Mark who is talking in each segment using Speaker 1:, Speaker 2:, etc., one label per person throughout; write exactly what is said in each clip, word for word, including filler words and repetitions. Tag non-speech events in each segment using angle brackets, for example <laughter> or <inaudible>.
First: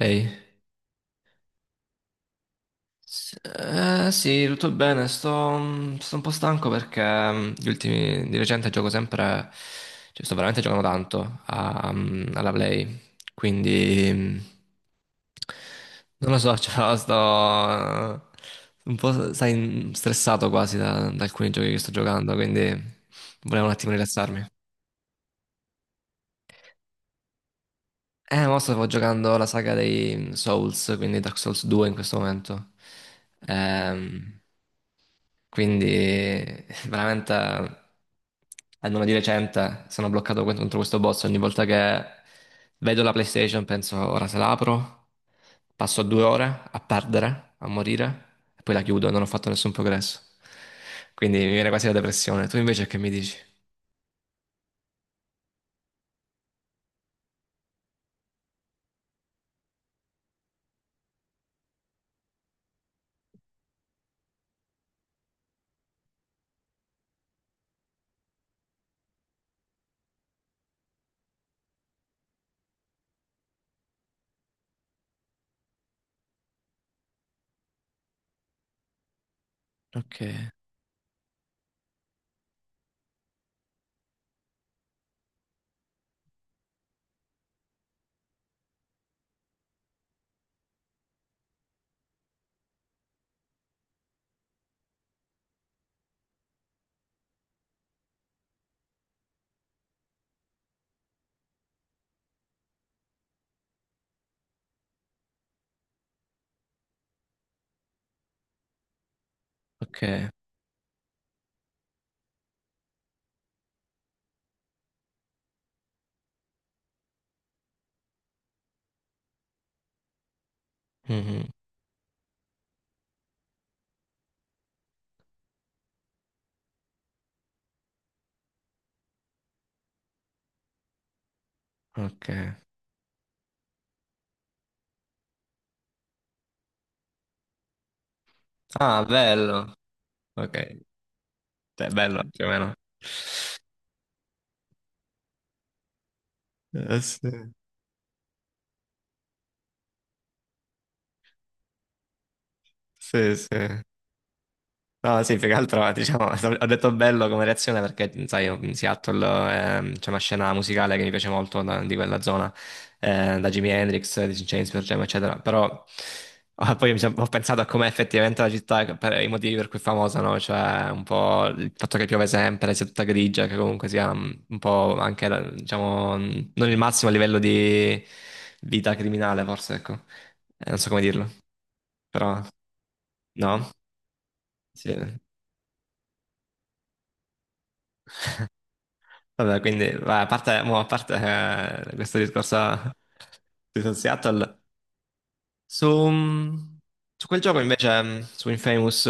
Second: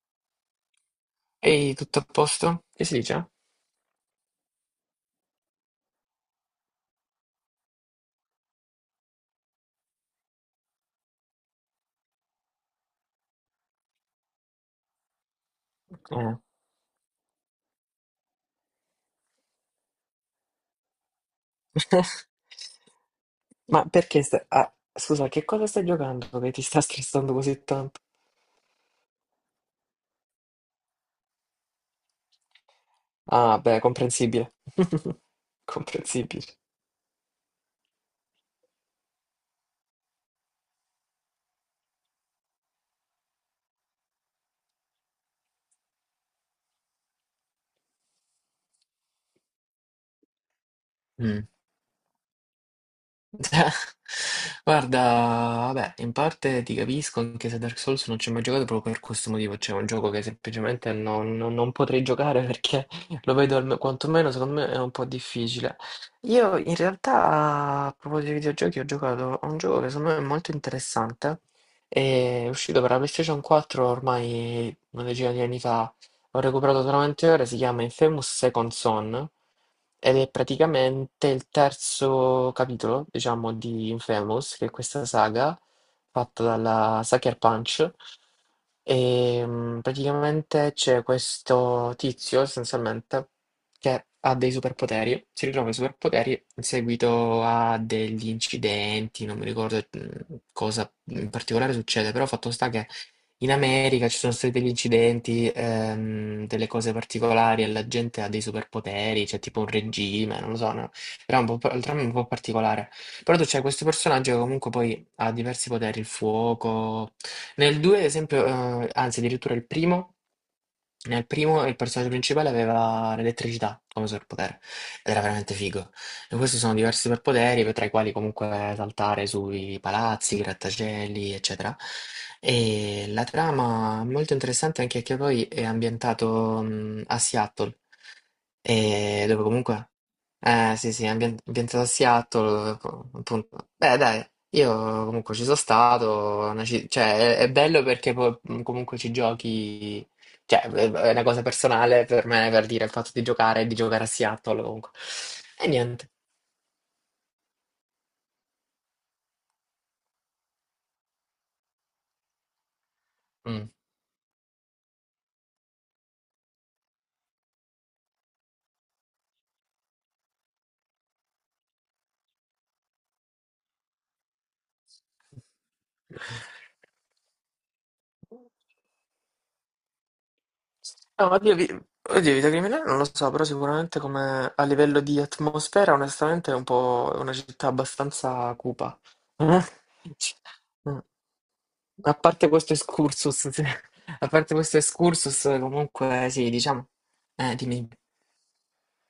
Speaker 1: Ehi,
Speaker 2: Ehi, tutto a posto? Che si dice?
Speaker 1: S- eh, sì, tutto bene, sto, mm, sto un po' stanco perché mm, gli ultimi, di recente gioco sempre, cioè sto veramente giocando tanto a- mm, alla Play, quindi mm, non
Speaker 2: Eh,
Speaker 1: lo so, <laughs> cioè, sto eh, un po' sai, stressato quasi da, da alcuni giochi che sto giocando, quindi volevo un
Speaker 2: ma
Speaker 1: attimo
Speaker 2: perché stai...
Speaker 1: rilassarmi.
Speaker 2: ah, scusa, che cosa stai giocando che ti sta stressando così tanto?
Speaker 1: Eh, mo stavo giocando la saga dei mm, Souls, quindi Dark Souls due in questo momento.
Speaker 2: Ah, beh,
Speaker 1: Ehm...
Speaker 2: comprensibile, <laughs>
Speaker 1: Quindi
Speaker 2: comprensibile.
Speaker 1: <laughs> veramente almeno di recente sono bloccato contro questo boss ogni volta che vedo la PlayStation penso ora se la apro, passo due ore a perdere, a morire e poi la chiudo, non ho fatto nessun progresso. Quindi mi viene quasi la depressione. Tu invece che mi dici?
Speaker 2: <laughs> Guarda, vabbè, in parte ti capisco, anche se Dark Souls non ci ho mai giocato proprio per questo motivo, cioè è un gioco che semplicemente non, non- non potrei giocare <laughs> perché lo vedo alme- quantomeno secondo me è un po' difficile. Io in realtà, a proposito di videogiochi, ho giocato a un gioco che secondo me è molto interessante, è uscito per la PlayStation quattro ormai una decina di anni fa, ho recuperato solamente ora, si chiama Infamous Second Son, ed
Speaker 1: Ok,
Speaker 2: è praticamente il terzo capitolo, diciamo, di Infamous, che è questa saga fatta dalla Sucker Punch. E mm, praticamente c'è questo tizio, essenzialmente, che ha dei superpoteri, si ritrova i superpoteri in seguito a degli incidenti, non mi ricordo mm, cosa in particolare succede, però fatto sta che in America ci sono stati degli incidenti, ehm, delle cose particolari e la gente ha dei superpoteri, c'è tipo un
Speaker 1: ok,
Speaker 2: regime, non lo so, no? Però è un po', par- il dramma è un po' particolare. Però tu c'è questo personaggio che comunque poi ha diversi poteri, il fuoco. Nel due, ad esempio, eh, anzi addirittura il primo, nel
Speaker 1: mhm,
Speaker 2: primo il personaggio principale aveva l'elettricità come superpotere ed era veramente figo. E questi sono diversi superpoteri, tra i quali comunque saltare sui palazzi, i grattacieli, eccetera.
Speaker 1: ok.
Speaker 2: E la trama è molto interessante anche perché poi è ambientato mh, a Seattle,
Speaker 1: Ah,
Speaker 2: e dove
Speaker 1: bello.
Speaker 2: comunque
Speaker 1: Ok,
Speaker 2: eh, sì, sì, ambien- ambientato a
Speaker 1: è bello più o meno.
Speaker 2: Seattle, co- appunto. Beh, dai, io comunque ci sono stato, è una ci-
Speaker 1: Eh, sì,
Speaker 2: cioè, è, è bello perché poi, mh, comunque ci giochi, cioè, è è una cosa personale per me, per dire, il fatto di
Speaker 1: sì,
Speaker 2: giocare, di
Speaker 1: sì.
Speaker 2: giocare a Seattle, comunque.
Speaker 1: No, sì, più che
Speaker 2: E
Speaker 1: altro,
Speaker 2: niente.
Speaker 1: diciamo, <laughs> ho detto bello come reazione perché, sai, io in Seattle ehm, c'è una scena musicale che mi piace molto da- di quella zona, eh, da Jimi
Speaker 2: Mm.
Speaker 1: Hendrix, di James Jam, eccetera, però <laughs> ah, poi mi sono- ho pensato a com'è effettivamente la città, per i motivi per cui è famosa, no? Cioè, un po' il fatto che piove sempre, sia tutta grigia, che comunque sia mm, un po' anche, la- diciamo, mm, non il massimo livello di vita criminale, forse, ecco, Eh, non so come dirlo,
Speaker 2: No, oddio, vi- oddio,
Speaker 1: però,
Speaker 2: Vita Criminale non lo so, però
Speaker 1: no?
Speaker 2: sicuramente come a livello di
Speaker 1: Sì.
Speaker 2: atmosfera, onestamente è un po' è una città abbastanza cupa.
Speaker 1: Vabbè, quindi va, a parte, mo, a
Speaker 2: Mm.
Speaker 1: parte, eh,
Speaker 2: A
Speaker 1: questo
Speaker 2: parte
Speaker 1: discorso
Speaker 2: questo excursus, <laughs> sì.
Speaker 1: di South
Speaker 2: A parte
Speaker 1: Seattle,
Speaker 2: questo excursus, comunque sì,
Speaker 1: su,
Speaker 2: diciamo...
Speaker 1: su quel
Speaker 2: Eh,
Speaker 1: gioco
Speaker 2: dimmi.
Speaker 1: invece, mh, su Infamous,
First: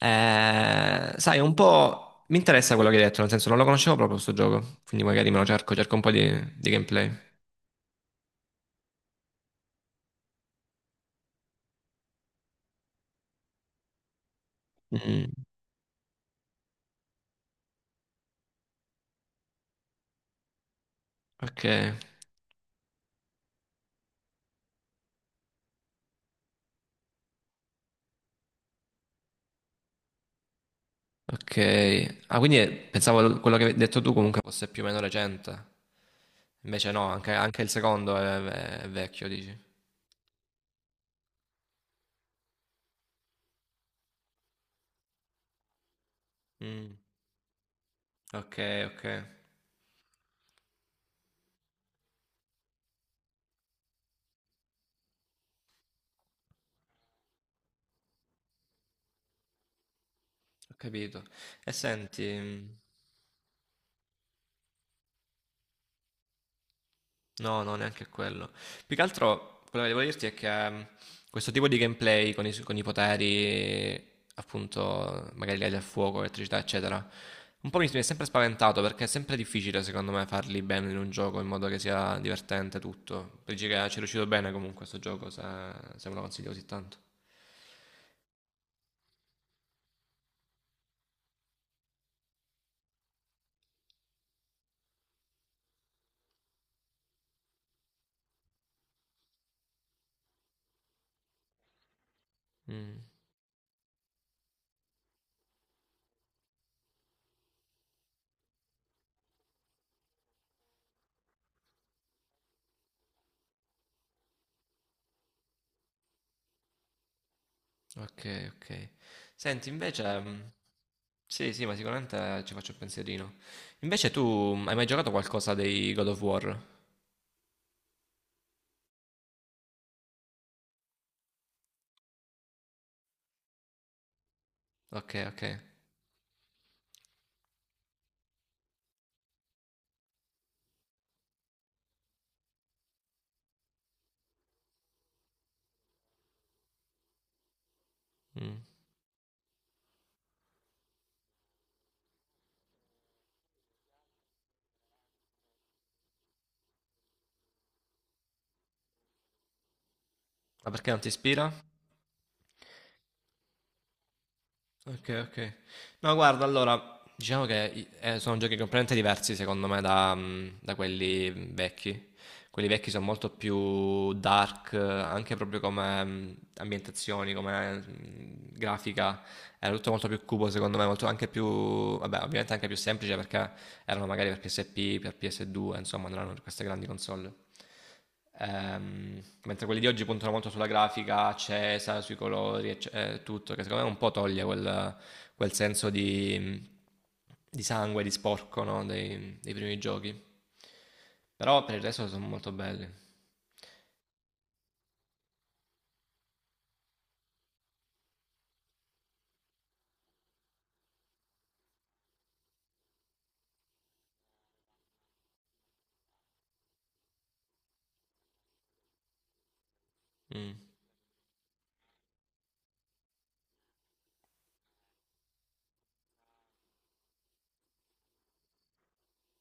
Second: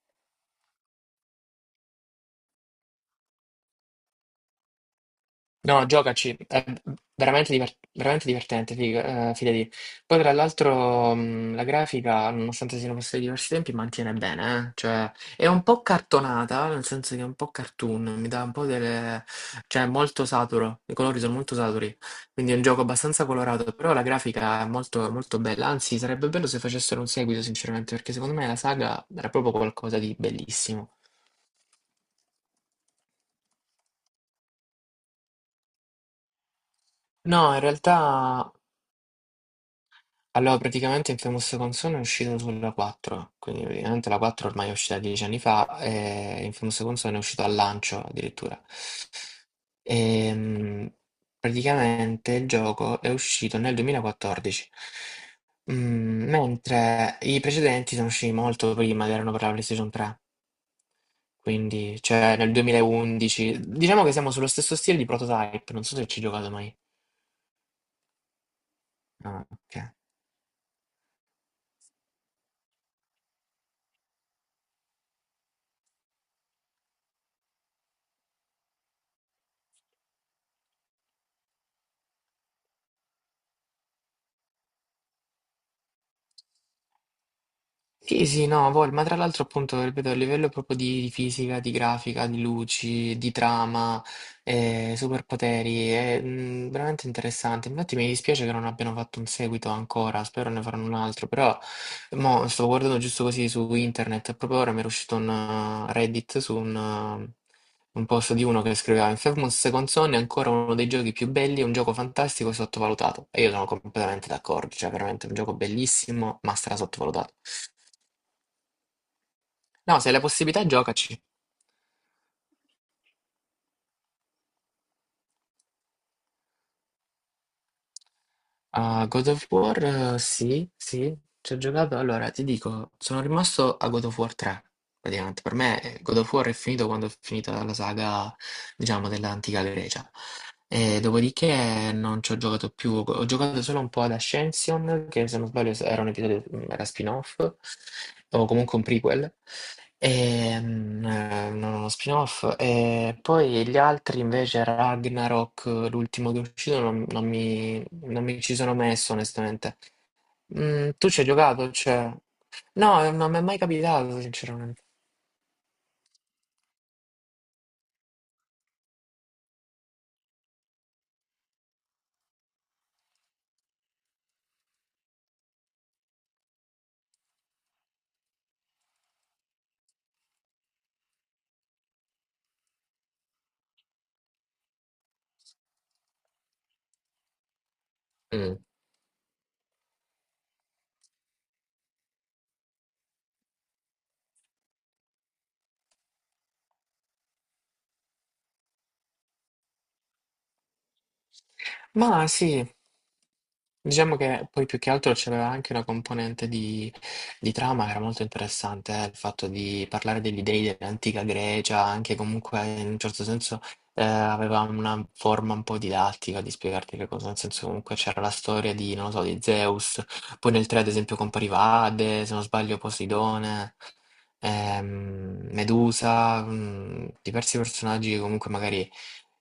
Speaker 1: eh, sai, un po' mi interessa quello che hai detto, nel senso non lo conoscevo proprio questo gioco, quindi magari me lo cerco,
Speaker 2: No,
Speaker 1: cerco un po' di,
Speaker 2: giocaci, è
Speaker 1: di gameplay.
Speaker 2: veramente, diver- veramente divertente, figa- eh, fidati. Poi tra l'altro mh, la grafica, nonostante siano passati diversi tempi, mantiene bene, eh. Cioè
Speaker 1: Mm,
Speaker 2: è un po' cartonata, nel senso che è un po' cartoon, mi dà un po' delle... cioè è molto saturo, i colori sono molto
Speaker 1: ok,
Speaker 2: saturi, quindi è un gioco abbastanza colorato, però la grafica è molto, molto bella, anzi sarebbe bello se facessero un seguito sinceramente, perché secondo me la saga era proprio qualcosa di bellissimo.
Speaker 1: ok. Ah, quindi pensavo l- quello che hai detto tu comunque fosse più o meno recente, invece no, anche,
Speaker 2: No, in
Speaker 1: anche il secondo
Speaker 2: realtà
Speaker 1: è, è vecchio, dici.
Speaker 2: allora, praticamente Infamous Console è uscito sulla quattro, quindi praticamente la quattro ormai è uscita dieci anni fa e Infamous
Speaker 1: Mm,
Speaker 2: Console è uscito al lancio
Speaker 1: ok,
Speaker 2: addirittura.
Speaker 1: ok.
Speaker 2: Ehm, praticamente il gioco è uscito nel duemilaquattordici, mm, mentre i precedenti sono usciti molto prima ed erano per la PlayStation tre,
Speaker 1: Ho capito. E
Speaker 2: quindi
Speaker 1: senti,
Speaker 2: cioè nel
Speaker 1: mh,
Speaker 2: duemilaundici. Diciamo che siamo sullo stesso stile di Prototype, non so se ci hai giocato mai.
Speaker 1: no, no, neanche quello. Più che
Speaker 2: Ah,
Speaker 1: altro, quello che
Speaker 2: ok.
Speaker 1: devo dirti è che mh, questo tipo di gameplay con i, con i poteri, appunto, magari legati al fuoco, elettricità, eccetera, un po' mi mi è sempre spaventato perché è sempre difficile, secondo me, farli bene in un gioco in modo che sia divertente tutto. Dici che ci è riuscito bene comunque questo gioco, se, se me lo consiglio così tanto.
Speaker 2: Sì, sì, no, vol, ma tra l'altro appunto, ripeto, a livello proprio di, di fisica, di grafica, di luci, di trama, eh, superpoteri, è mm, veramente interessante. Infatti mi dispiace che non abbiano fatto un seguito ancora, spero ne faranno un altro, però mo, stavo guardando
Speaker 1: Mm.
Speaker 2: giusto così su internet, e proprio ora mi era uscito un uh, Reddit su un, uh, un post di uno che scriveva Infamous Second Son è ancora uno dei giochi più belli, è un gioco fantastico e sottovalutato. E io sono completamente d'accordo, cioè veramente è un gioco bellissimo, ma stra sottovalutato.
Speaker 1: Ok, ok. Senti,
Speaker 2: No, se hai
Speaker 1: invece,
Speaker 2: la
Speaker 1: mh,
Speaker 2: possibilità, giocaci.
Speaker 1: sì, sì, ma sicuramente ci faccio un pensierino. Invece tu mh, hai mai giocato qualcosa dei God of War?
Speaker 2: A God of War, eh, sì, sì, ci ho giocato. Allora, ti dico, sono rimasto a God of War tre,
Speaker 1: Ok,
Speaker 2: praticamente.
Speaker 1: ok.
Speaker 2: Per me eh, God of War è finito quando è finita la saga, diciamo, dell'antica Grecia. E dopodiché non ci ho giocato più, ho giocato solo un po' ad Ascension, che se non sbaglio era un episodio, mm, era spin-off, o
Speaker 1: Mm.
Speaker 2: comunque un prequel, e, mm, eh, non uno spin-off. E poi gli altri invece Ragnarok, l'ultimo che è uscito, non, non mi, non mi ci sono messo onestamente.
Speaker 1: Ma
Speaker 2: Mm,
Speaker 1: perché non ti
Speaker 2: tu ci hai
Speaker 1: ispira?
Speaker 2: giocato? Cioè... No, non mi è mai capitato sinceramente.
Speaker 1: Ok, ok. No, guarda, allora, diciamo che i- eh, sono giochi completamente diversi secondo me da, mh, da quelli mh, vecchi. Quelli vecchi sono molto più dark, eh, anche proprio come mh, ambientazioni, come mh, grafica. Era tutto molto più cubo secondo me, molto anche più, vabbè ovviamente anche più semplice perché erano magari per P S P, per P S due, insomma non erano per queste grandi console.
Speaker 2: Mm.
Speaker 1: Ehm, mentre quelli di oggi puntano molto sulla grafica accesa, sui colori, ecce- eh, tutto, che secondo me un po' toglie quel, quel senso di, di sangue, di sporco, no? dei, dei primi giochi. Però per il resto sono
Speaker 2: Ma
Speaker 1: molto
Speaker 2: sì.
Speaker 1: belli.
Speaker 2: Diciamo che poi più che altro c'aveva anche una componente di, di trama che era molto interessante, eh, il fatto di parlare degli dei dell'antica Grecia, anche comunque in un certo senso eh, aveva una forma un po' didattica di spiegarti che cosa, nel senso comunque c'era la storia di, non lo so, di Zeus, poi
Speaker 1: Mm,
Speaker 2: nel tre ad esempio compariva Ade, se non sbaglio Poseidone, ehm, Medusa, mm, diversi personaggi che comunque magari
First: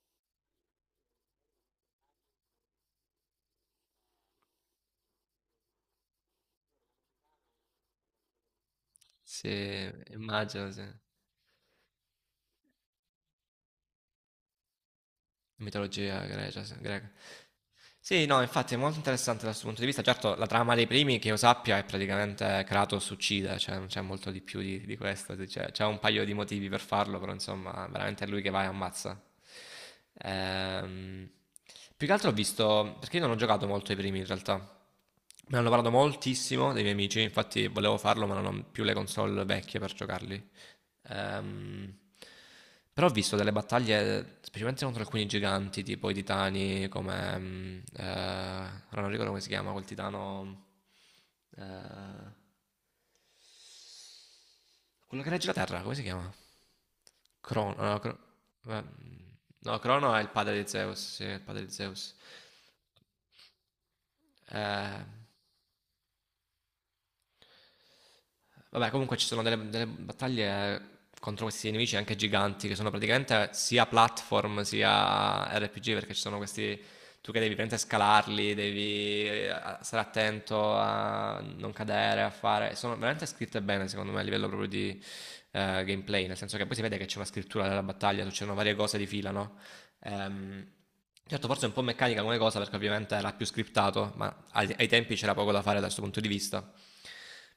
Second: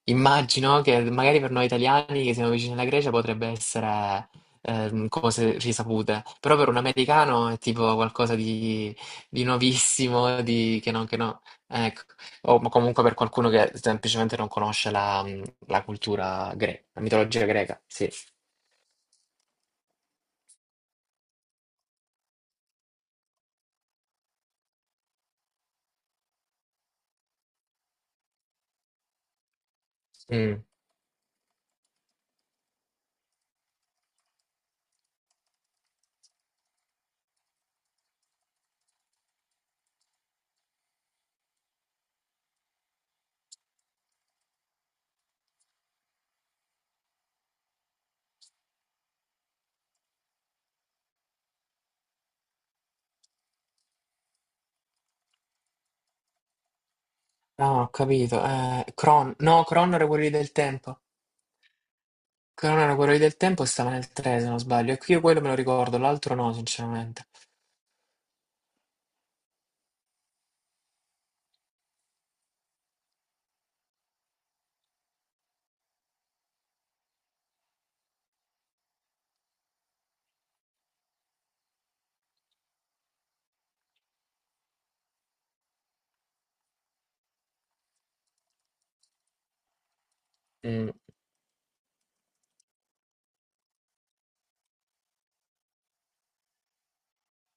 Speaker 2: immagino che magari per noi italiani che siamo vicini alla Grecia potrebbe essere ehm, cose risapute, però per un americano è tipo qualcosa di, di
Speaker 1: sì,
Speaker 2: nuovissimo,
Speaker 1: immagino,
Speaker 2: di,
Speaker 1: sì.
Speaker 2: che non, che no. Ecco. O ma comunque per qualcuno che semplicemente non conosce la, mh, la
Speaker 1: Mitologia
Speaker 2: cultura
Speaker 1: grecia, sì,
Speaker 2: greca, la
Speaker 1: greca.
Speaker 2: mitologia greca, sì.
Speaker 1: Sì, no, infatti è molto interessante da questo punto di vista. Certo, la trama dei primi, che io sappia, è praticamente Kratos uccide, cioè non c'è molto di più di, di questo. Cioè, c'è c'è un paio di motivi per farlo, però insomma, veramente è lui che va e ammazza.
Speaker 2: Mm.
Speaker 1: Ehm, Più che altro ho visto, perché io non ho giocato molto ai primi in realtà. Me ne hanno parlato moltissimo dei miei amici, infatti volevo farlo, ma non ho più le console vecchie per giocarli. Ehm, Però ho visto delle battaglie, specialmente contro alcuni giganti, tipo i titani, come, mm, eh, ora non ricordo come si chiama, quel titano, eh, quello che regge la Terra, come si chiama? Crono,
Speaker 2: No, ho
Speaker 1: no, Cro-
Speaker 2: capito.
Speaker 1: eh,
Speaker 2: Eh, Cron, no,
Speaker 1: no,
Speaker 2: Cron era
Speaker 1: Crono è
Speaker 2: quello
Speaker 1: il
Speaker 2: lì del
Speaker 1: padre di
Speaker 2: tempo.
Speaker 1: Zeus, sì, è il padre di Zeus.
Speaker 2: Cron era quello lì del tempo e stava nel tre, se non sbaglio. E
Speaker 1: Eh,
Speaker 2: qui io quello me lo ricordo, l'altro no, sinceramente.
Speaker 1: Vabbè, comunque ci sono delle, delle battaglie contro questi nemici anche giganti, che sono praticamente sia platform sia R P G, perché ci sono questi. Tu che devi praticamente scalarli, devi eh, stare attento a non cadere, a fare. Sono veramente scritte bene, secondo me, a livello proprio di eh, gameplay, nel senso che poi si vede che c'è una scrittura della battaglia, succedono varie cose di fila, no? Ehm, certo, forse è un po' meccanica come cosa, perché ovviamente era più scriptato, ma ai, ai tempi c'era poco da fare da questo punto di vista.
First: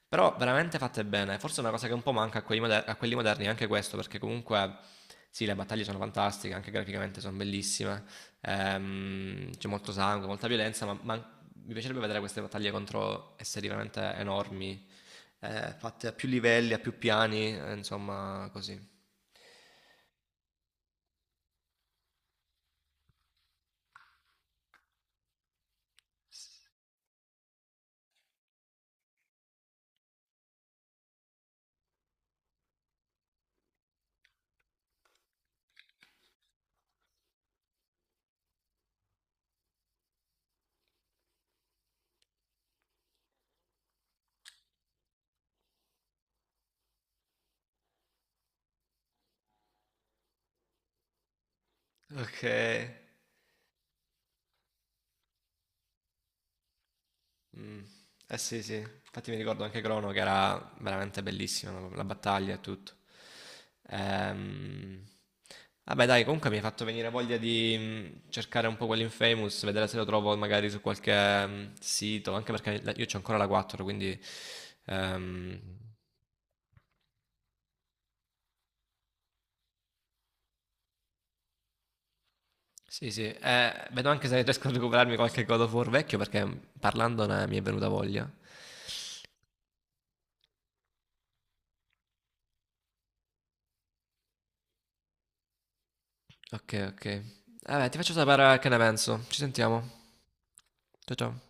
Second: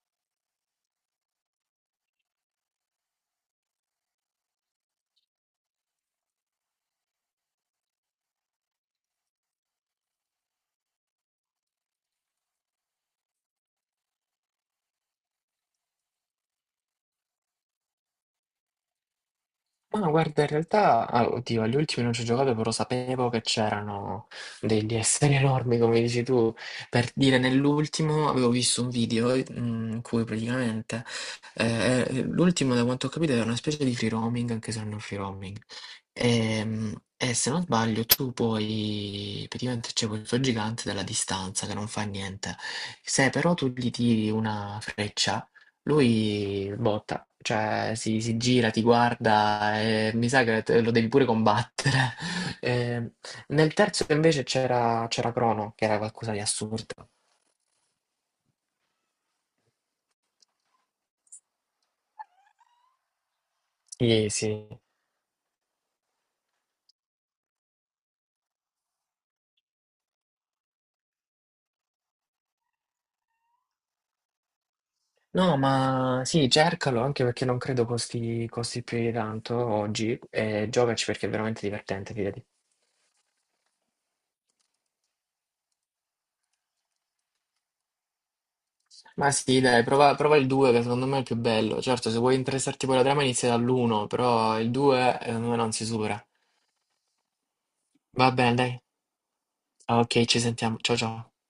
Speaker 1: Però veramente fatte bene. Forse è una cosa che un po' manca a quelli, moder- a quelli moderni, anche questo, perché comunque sì, le battaglie sono fantastiche, anche graficamente sono bellissime. Ehm, c'è molto sangue, molta violenza, ma, ma mi piacerebbe vedere queste battaglie contro esseri veramente enormi, eh, fatte a più livelli, a più piani, eh, insomma, così.
Speaker 2: Ma no, guarda, in realtà, ah, oddio, agli ultimi non ci ho giocato, però sapevo che c'erano degli esseri enormi, come dici tu. Per dire, nell'ultimo avevo visto un video eh, in cui praticamente eh, eh, l'ultimo, da quanto ho capito, era una specie di free roaming, anche se non è un free roaming. Ehm, E, se non sbaglio, tu puoi, praticamente c'è questo gigante della distanza che non fa niente. Se però tu gli tiri una freccia, lui botta, cioè si, si gira, ti guarda e mi sa che te- lo devi pure combattere.
Speaker 1: Ok.
Speaker 2: <laughs> Eh, nel terzo invece c'era c'era Crono, che era qualcosa di assurdo.
Speaker 1: Mm. Eh sì, sì, infatti mi ricordo anche Crono che era veramente bellissima la la battaglia e tutto.
Speaker 2: Sì, sì.
Speaker 1: Ehm, Vabbè, dai, comunque mi hai fatto venire voglia di mm, cercare un po' quell'Infamous, vedere se lo trovo magari su qualche mm, sito, anche perché la- io c'ho ancora la quattro, quindi
Speaker 2: No,
Speaker 1: ehm,
Speaker 2: ma sì, cercalo anche perché non credo costi, costi più di tanto oggi e giocaci perché è veramente divertente, fidati.
Speaker 1: sì, sì. Eh, vedo anche se riesco a recuperarmi qualche God of War vecchio perché mm, parlandone mi è venuta voglia.
Speaker 2: Ma sì, dai, prova, prova il due che secondo me è il più bello. Certo, se vuoi interessarti poi alla trama inizia dall'uno, però il due secondo me non si supera.
Speaker 1: Ok, ok. Eh, Vabbè, ti faccio
Speaker 2: Va bene,
Speaker 1: sapere che
Speaker 2: dai.
Speaker 1: ne penso. Ci sentiamo.
Speaker 2: Ok, ci sentiamo. Ciao
Speaker 1: Ciao
Speaker 2: ciao.
Speaker 1: ciao.